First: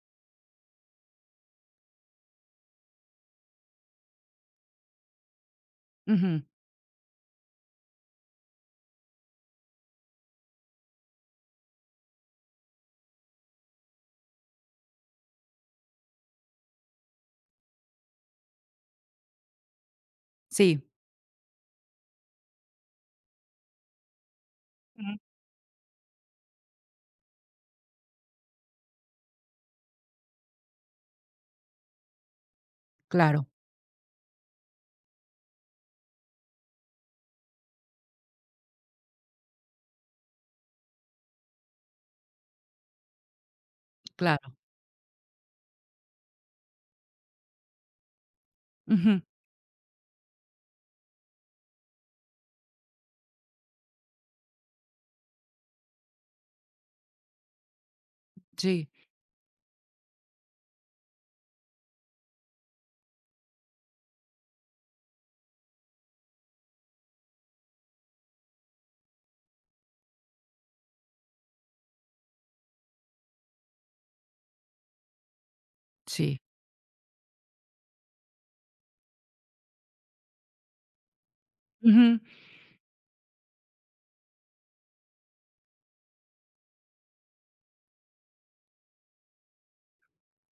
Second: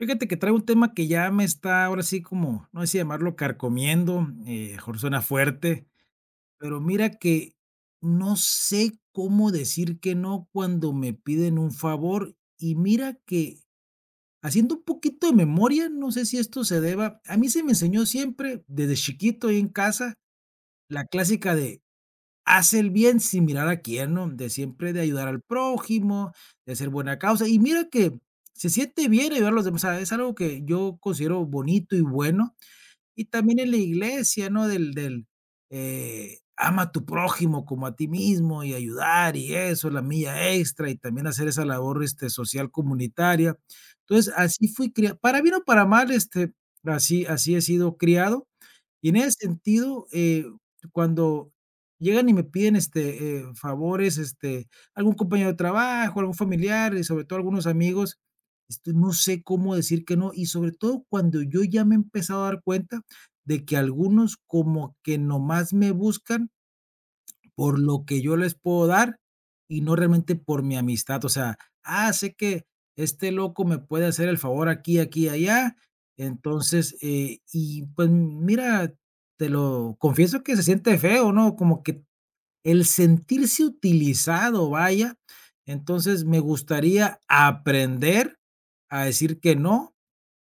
Fíjate que traigo un tema que ya me está ahora así como, no sé si llamarlo carcomiendo, eh, a lo mejor suena fuerte, Ujú. pero mira que, no sé cómo decir que no, cuando me piden un favor y mira que, haciendo un poquito de memoria, no sé si esto se deba A mí se me enseñó siempre, desde chiquito ahí en casa, Sí. la clásica de: "Haz el bien sin mirar a quién", ¿no?, de siempre de Ujú. ayudar al prójimo, de ser buena causa y mira que, mm, se siente bien ayudar a los demás. O sea, es algo que yo considero bonito y bueno, y Claro. también en la iglesia, ¿no?, del del, eh: "Ama a tu prójimo como a ti mismo, y ayudar y eso". La mía extra y también hacer esa labor este social comunitaria. Entonces, Claro. así fui criado para bien o para mal, este, así así he sido criado y en Ujú. ese sentido, eh, cuando llegan y me piden, este, eh, favores, este, algún compañero de trabajo, algún familiar y sobre todo, algunos amigos, Sí. este, no sé cómo decir, que no. Y sobre todo cuando yo ya me he empezado a dar cuenta de que algunos como que nomás me buscan por lo que yo les puedo dar y no realmente por mi amistad. O sea: "Ah, sé que, este loco me puede hacer el favor aquí, aquí y allá, Sí. entonces, eh". Y pues m mira, te lo confieso que se siente feo, ¿no?, como que t Ujú. el sentirse utilizado, vaya. Entonces, me gustaría aprender a decir que no,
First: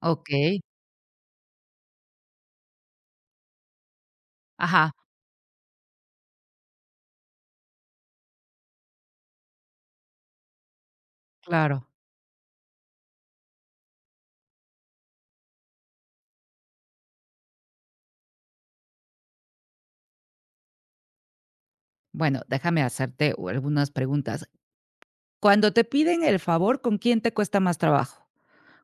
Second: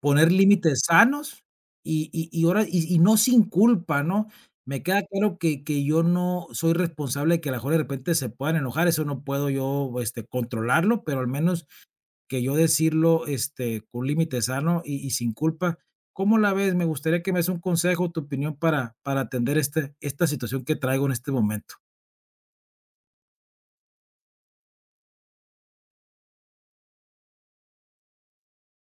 poner Okey. límites sanos, y y y ahora y y, no, sin culpa, ¿no? Me Ajá. queda claro que que yo no soy responsable de que a lo mejor y de repente se puedan enojar. Eso no puedo yo, este, controlarlo, pero al menos, Claro. que yo decirlo, este, con límite sano y y sin culpa. ¿Cómo la ves? Me gustaría que me des un consejo, tu opinión para para atender este esta situación que traigo en este momento. Bueno, déjame hacerte, uh, algunas preguntas. Cuando te piden el favor, ¿con quién te cuesta más trabajo?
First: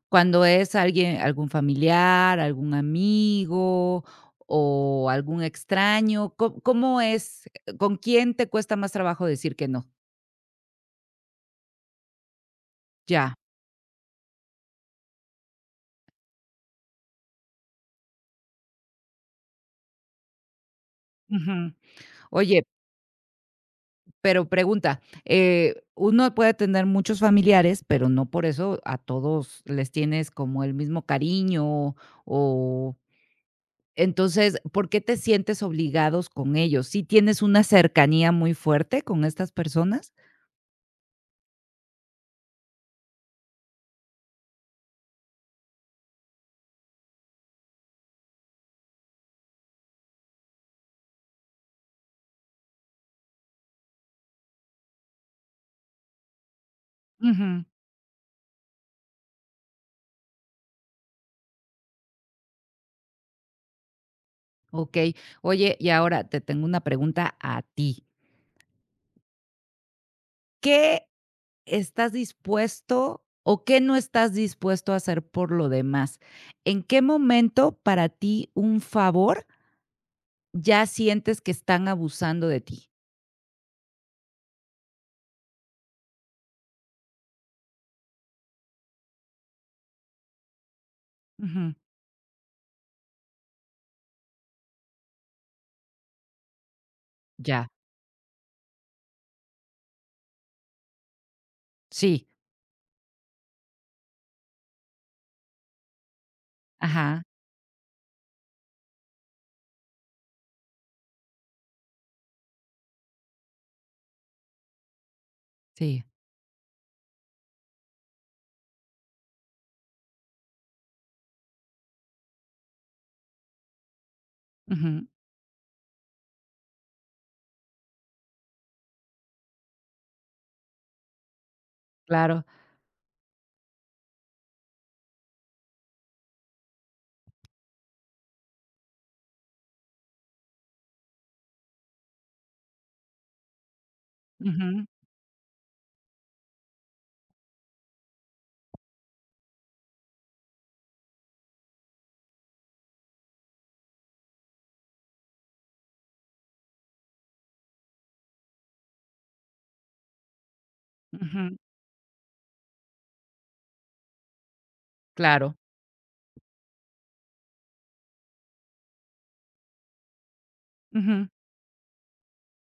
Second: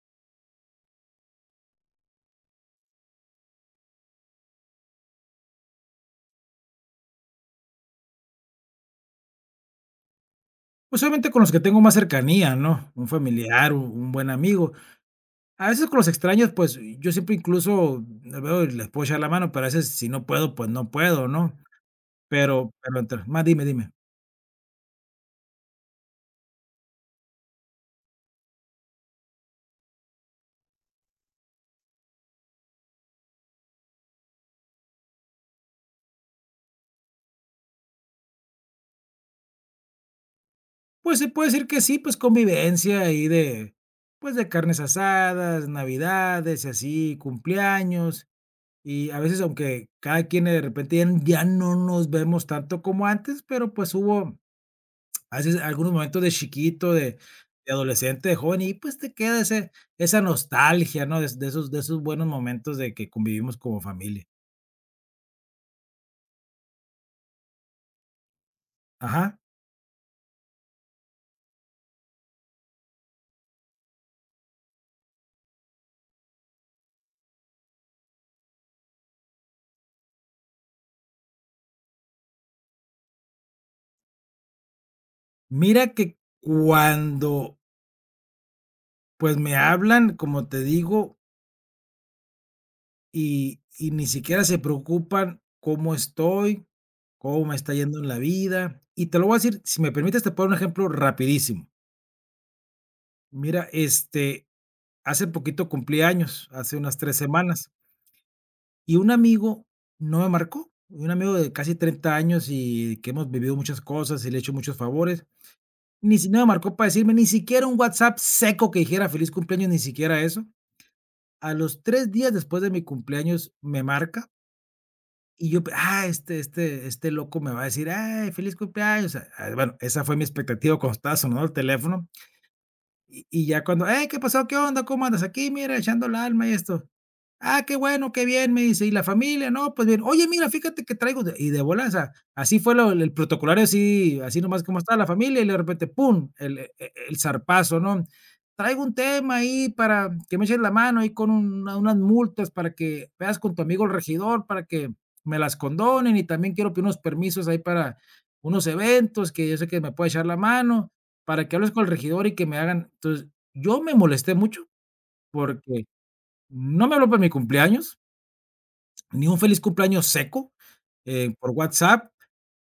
¿Cuándo es alguien- algún familiar, algún amigo o algún extraño? ¿Co cómo es? ¿Con quién te cuesta más trabajo decir que no? Pues, solamente con los que tengo más cercanía, ¿no?, un Ya. familiar, un un buen amigo, a veces con los extraños, pues, yo siempre incluso veo y les puedo echar la mano, pero a veces si no puedo, pues no puedo, ¿no?, Ujú. Oye pero pero entre, [unintelligible] dime dime- Pero pregunta, eh, uno puede tener muchos familiares, pero no por eso a todos les tienes como el mismo cariño o entonces, ¿por qué te sientes obligados con ellos?, ¿si tienes una cercanía muy fuerte con estas personas? Pues, se puede decir que sí. Pues, convivencia ahí de, pues de carnes asadas, navidades y así cumpleaños y a veces, aunque cada quien de repente ya no nos vemos tanto como antes, pero, pues hubo a veces algunos momentos de chiquito, de Ujú. de adolescente, de joven y pues te queda ese esa nostalgia, ¿no?, de de esos de esos buenos momentos de que convivimos como familia. Okey. Oye, y ahora, te tengo una pregunta a ti. Ajá. ¿Qué estás dispuesto, o qué no estás dispuesto a hacer por lo demás? ¿En qué momento para ti un favor? ¿ya sientes que están abusando de ti? Mira que cuando Pues, me hablan, como te digo Ujú. y y ni siquiera se preocupan cómo estoy, cómo me Ya. está yendo en la vida. Y te lo voy a decir Si me permites, te puedo dar un ejemplo rapidísimo. Sí. Mira, este, hace poquito cumplí años. Hace unas 3 Ajá. semanas. Y un amigo no me marcó. Un amigo de casi 30 años y que hemos vivido muchas cosas y le he hecho muchos favores. Sí. Ni si no me marcó para decirme Ni siquiera un WhatsApp, seco, que dijera: "Feliz cumpleaños", ni siquiera eso. A los 3 días, después de mi cumpleaños, me marca. Ujú. Y yo pe ah, este este este loco me va a decir: "Ay, feliz cumpleaños", eh, ay, bueno, esa fue mi expectativa cuando estaba sonando, el teléfono. Claro. Y y, ya cuando, ey, ¿qué pasó? ¿Qué onda? ¿Cómo andas? Aquí, mira, echando el alma y esto. "Ah, qué bueno, qué bien", me dice: "¿Y la familia? ¿No? Pues bien". "Oye, mira, fíjate que traigo de", y de volada, o sea, así fue lo el protocolario así así nomás como Ujú. esta la familia y de repente pum el e e el zarpazo, ¿no? "Traigo un tema ahí para que me eches la mano ahí con un unas multas para que veas con tu amigo el regidor para que me las condonen, y también quiero pedir unos permisos ahí para unos eventos que yo sé que me pueda echar la mano para que Ujú. hables con el regidor y que me hagan", entonces, yo me molesté mucho Claro. porque no me habló para mi cumpleaños. Ni un feliz cumpleaños seco, Ujú. eh, por WhatsApp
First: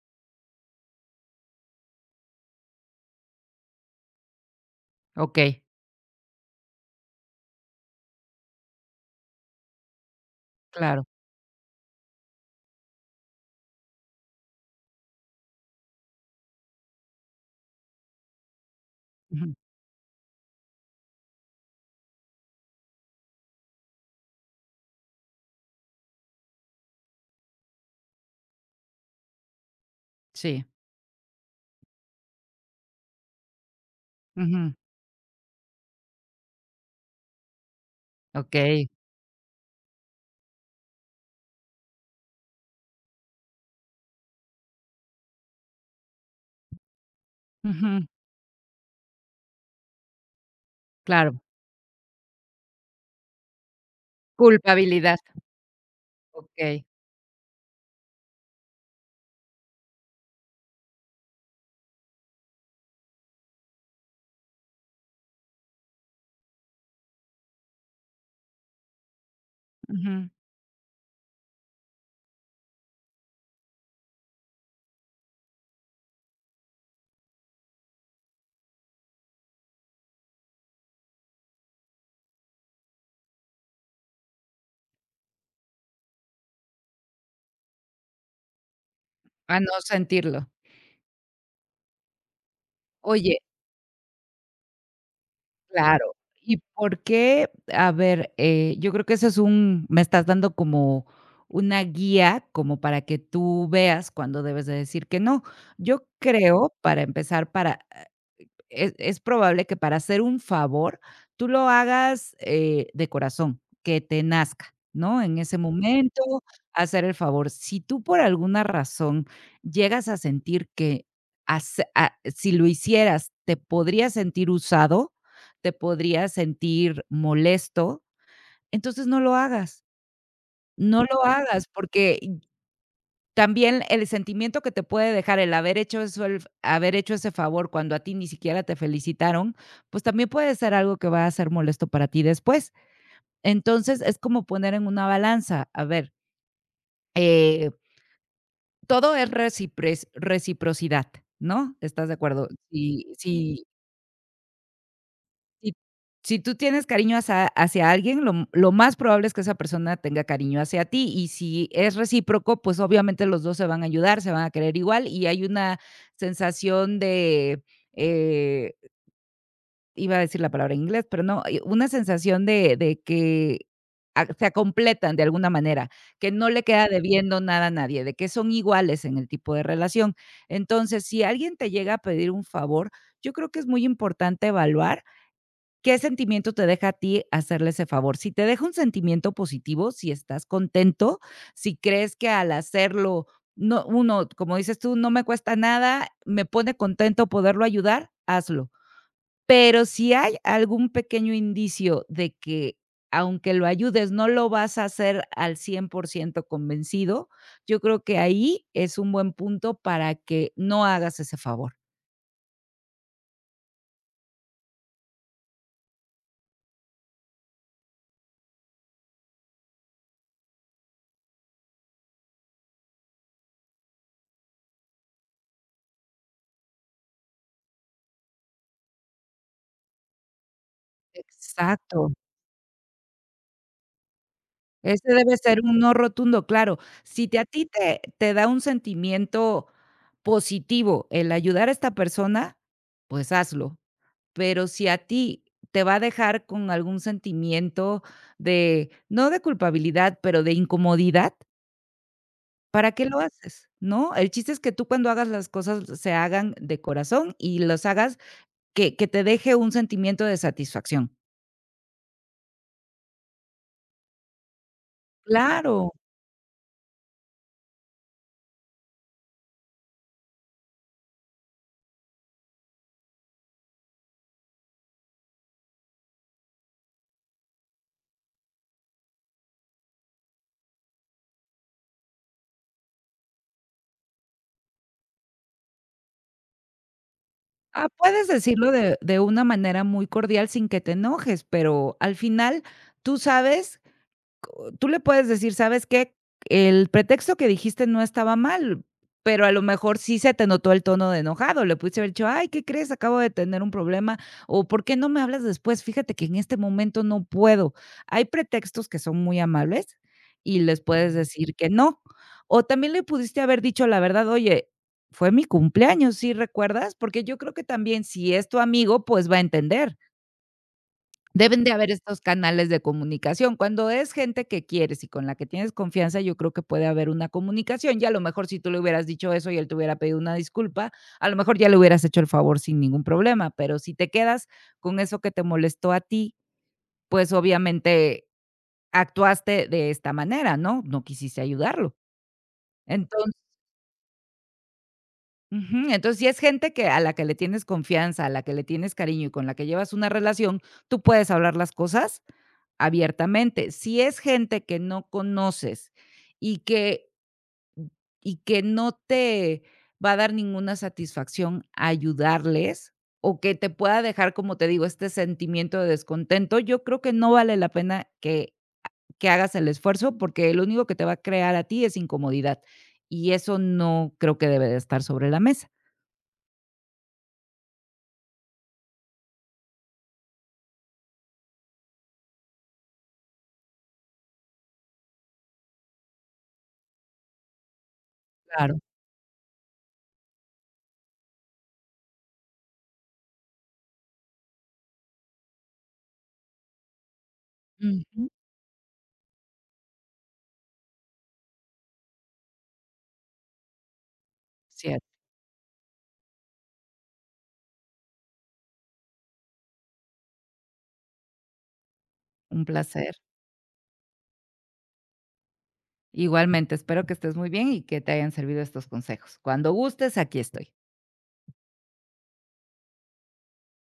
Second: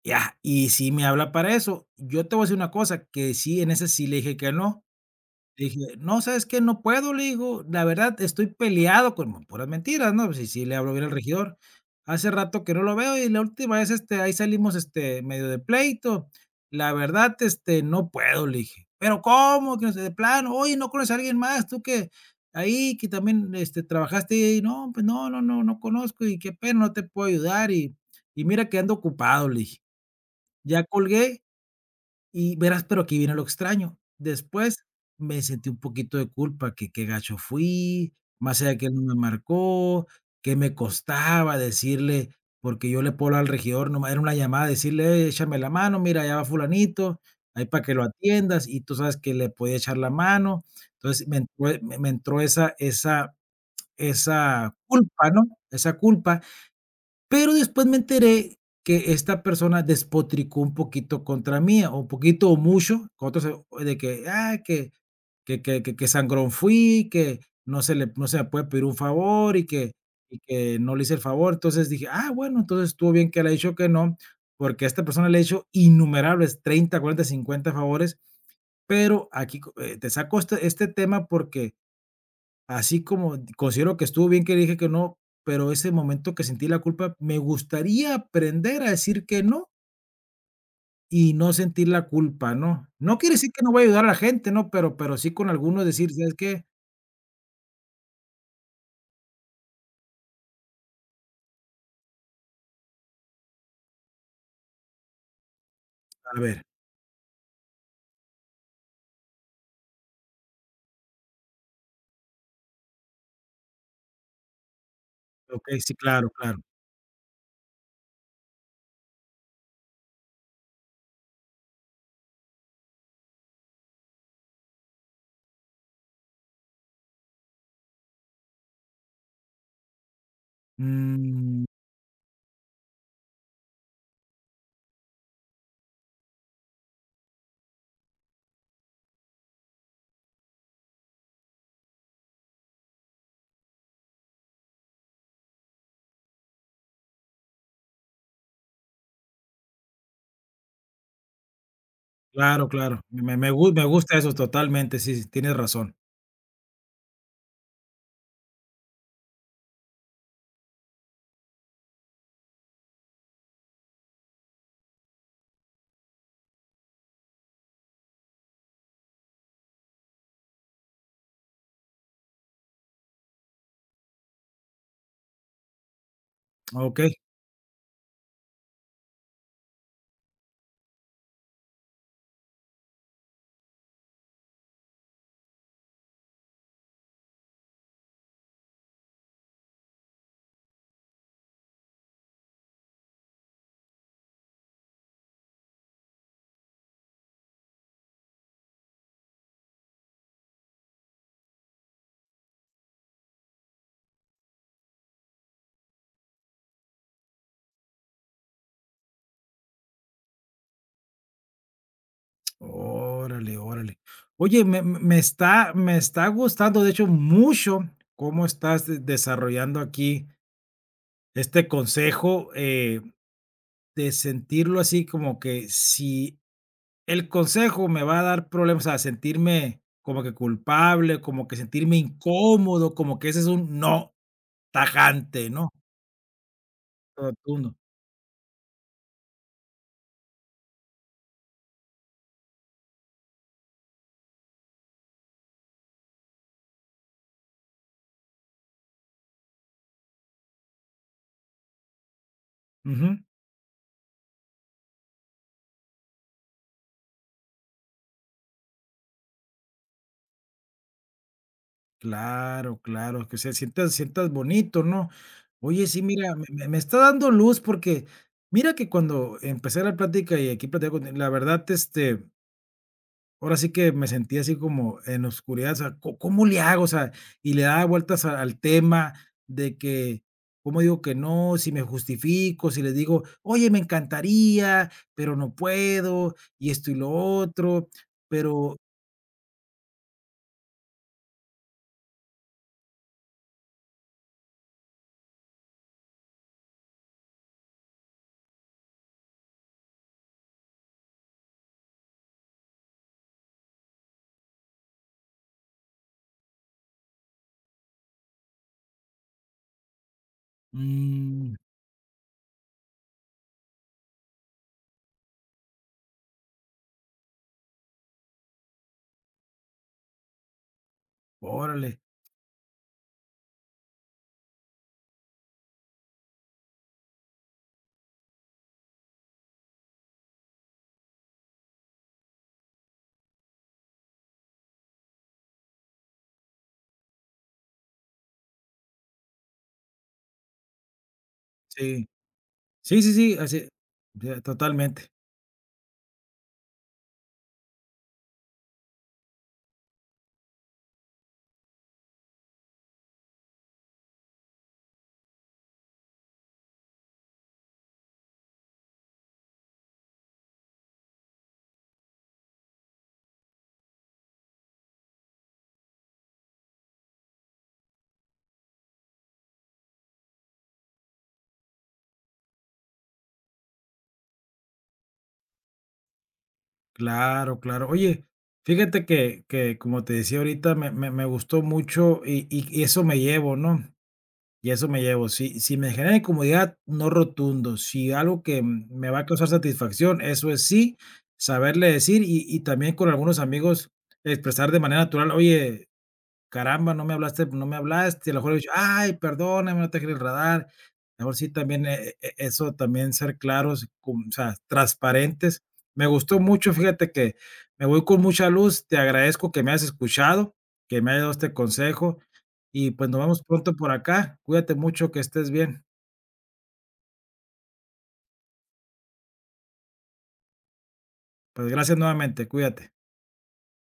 ya, y si me habla para eso. Yo te voy a decir una cosa que sí en ese sí le dije que no. Okey. Dije: "No, sé, es que no puedo", le digo. "La verdad, estoy peleado", con puras mentiras, ¿no? Sí, sí le hablo bien Claro. al regidor. "Hace rato que no lo veo. Y la última vez, este, ahí salimos, este, medio de pleito. La verdad, este, no puedo", le dije. Pero, Ujú. como que no sé de plano. "Oye, ¿no conoces a alguien más? Tú que ahí que también, este, trabajaste ahí". "No, pues no, no, no, no conozco y qué pena, no te puedo ayudar y y mira que ando ocupado", le dije, Sí. ya colgué y verás. Pero aquí viene lo extraño, Ujú. después me sentí un poquito de culpa que, qué gacho fui más allá que Okey. él no me marcó. Qué me costaba decirle porque yo le puedo hablar al regidor no más era 1 llamada decirle: "Échame la mano, mira, allá va Fulanito, ahí para que lo Ujú. atiendas", y tú sabes que le podía echar la mano. Entonces sí Claro. me [unintelligible] me me entró esa esa esa Culpabilidad. culpa, ¿no?, esa culpa Okey. pero después me enteré que esta persona despotricó un poquito contra mía o un poquito o mucho con otro sé de que ah, que que que que que sangrón fui, que no se le no se me puede pedir un favor y que Ujú. y que no le hice el favor. Entonces dije: "Ah, bueno", entonces estuvo bien que le ha dicho que no, porque a esta persona le ha hecho innumerables 30, 40, 50 favores. Pero aquí con eh, te saco este este tema porque así como considero que estuvo bien, que le dije que no, pero ese momento que sentí la culpa me gustaría aprender a decir que A no. no sentirlo. Y no sentir la culpa, ¿no?, no quiere Oye decir que no va a ayudar a la gente, ¿no?, pero pero sí con alguno decir: Claro. "¿sabes ¿Y qué?". por qué? A ver, eh, yo creo que ese es un me estás dando como una guía como para que tú veas cuando debes de decir que no. Yo A ver. creo, para empezar, para, ah, es es probable que para hacer un favor tú lo hagas, eh, de corazón que te nazca, ¿no?, en ese Okey, sí, momento claro, claro. hacer el favor. Si tú por alguna razón llegas a sentir que hace a si lo hicieras, te podrías sentir usado, te podrías sentir molesto, entonces no lo hagas. No lo Mm. hagas porque también el sentimiento que te puede dejar el haber hecho eso, el haber hecho ese favor cuando a ti ni siquiera te felicitaron, pues, también puede ser algo que va a ser molesto para ti después. Entonces es como poner en una balanza, a ver. Eh todo es recipres reciprocidad, ¿no? ¿Estás de acuerdo? Claro, claro. Sí, Me me me sí gu me gusta eso. Totalmente. Sí, sí, tienes Si, razón. si tú tienes cariño hacia hacia alguien, lo lo más probable es que esa persona tenga cariño hacia ti. Y si es recíproco, pues, obviamente los 2 se van a ayudar, se van a querer igual. Y hay una sensación de, eh, Iba a decir la palabra en inglés, pero no. Una sensación de de que a se completan de alguna manera, que no le queda Okey. debiendo nada a nadie, de que son iguales en el tipo de relación. Entonces, si alguien te llega a pedir un favor, yo creo que es muy importante evaluar qué sentimiento te deja a ti hacerle ese favor. Si te deja un sentimiento positivo, si estás contento, si crees que al hacerlo no uno, como dices tú, no me cuesta nada, me pone contento poderlo ayudar, hazlo. Pero si hay algún pequeño indicio de que, aunque lo ayudes, no lo vas a hacer al 100 % convencido, yo creo que ahí es un buen punto para que no hagas ese favor. Órale, órale. Oye, me me está me está gustando, de hecho, mucho cómo estás desarrollando aquí este consejo, eh, de sentirlo así como que si el consejo me va a dar problemas o sea, sentirme como que culpable como que sentirme Exacto. incómodo como que ese es un no Ese debe tajante, ser ¿no? un no rotundo. Claro, si te a ti Rotundo. te te da un sentimiento positivo el ayudar a esta persona, pues, hazlo. Pero si a ti te va a dejar con algún sentimiento de, no de culpabilidad, pero de incomodidad ¿para qué lo Ujú. haces?, ¿no? El chiste es que tú cuando hagas las cosas se hagan de corazón y los hagas que que te deje un sentimiento de satisfacción. Claro, claro que se sienta- sientas bonito, ¿no? Oye, Claro. sí, mira, me me me está dando luz porque mira que cuando empecé la plática y aquí platicando contigo la verdad este- Ahora sí que me sentí así como en oscuridad. O sea, ¿co cómo le hago? O sea Y le daba vueltas a al tema, de que: "Cómo digo que no, si me justifico", si le digo: "Oye, me encantaría, pero no puedo. Y esto y lo Ah, otro, puedes decirlo pero" de de una manera muy cordial, sin que te enojes. Pero al final, tú sabes, co Tú le puedes decir: "¿Sabes qué?". El pretexto que dijiste no estaba mal, pero a lo mejor sí se te notó el tono de enojado. Le pudiste haber dicho: "Ay, ¿qué crees? Acabo de tener un problema o por qué no me hablas después. Fíjate que en este momento no puedo". Hay pretextos que son muy amables y les puedes Mm. decir que no. O también le pudiste haber dicho la verdad: "Oye, fue mi cumpleaños, ¿sí, recuerdas?". Porque yo creo que también, si es tu amigo, pues va a entender. Debes de haber Órale. estos canales de comunicación. Cuando es gente que quieres y con la que tienes confianza, yo creo que puede haber una comunicación y a lo mejor si tú le hubieras dicho eso y él te hubiera pedido una disculpa, a lo mejor ya le hubieras hecho el favor sin ningún problema. Pero si te quedas con eso que te molestó a ti, pues obviamente actuaste de esta manera, ¿no?, no quisiste ayudarlo. Sí. Sí, sí, Entonces sí, así e [unintelligible] Totalmente. Ujú, entonces si es gente que a la que le tienes confianza, a la que le tienes cariño y con la que llevas una relación, tú puedes hablar las cosas abiertamente, si es gente que no conoces y que y que no te va a dar ninguna satisfacción ayudarles o que te pueda dejar, como te digo, este sentimiento de descontento, yo creo que no vale la pena que ha que hagas el esfuerzo, porque lo único que te va a crear a ti es incomodidad, y eso no creo que debe de estar sobre la mesa. Claro, claro. Oye, fíjate que que, como te decía ahorita, me me me gustó mucho y y y eso me llevo, ¿no?, y eso me llevo, si si me genera incomodidad, no rotundo, si algo que Claro. me va a causar satisfacción, eso es sí, saberle decir y y también con algunos amigos expresar de manera natural: "Oye, caramba, no me hablaste no me Ujú. hablaste", a lo mejor, haber dicho: "Ay, perdóname, no te quería enredar", luego sí, también e eso, también ser claros, cum o sea, Cierto. transparentes. Me gustó mucho, fíjate que, me voy con mucha luz, te agradezco que me hayas escuchado, que me hayas dado este consejo Un y pues placer. nos vamos pronto por acá, cuídate mucho, que estés bien. Igualmente, espero que estés muy bien y que te hayan servido estos consejos, cuando gustes, aquí estoy. Pues gracias nuevamente, cuídate.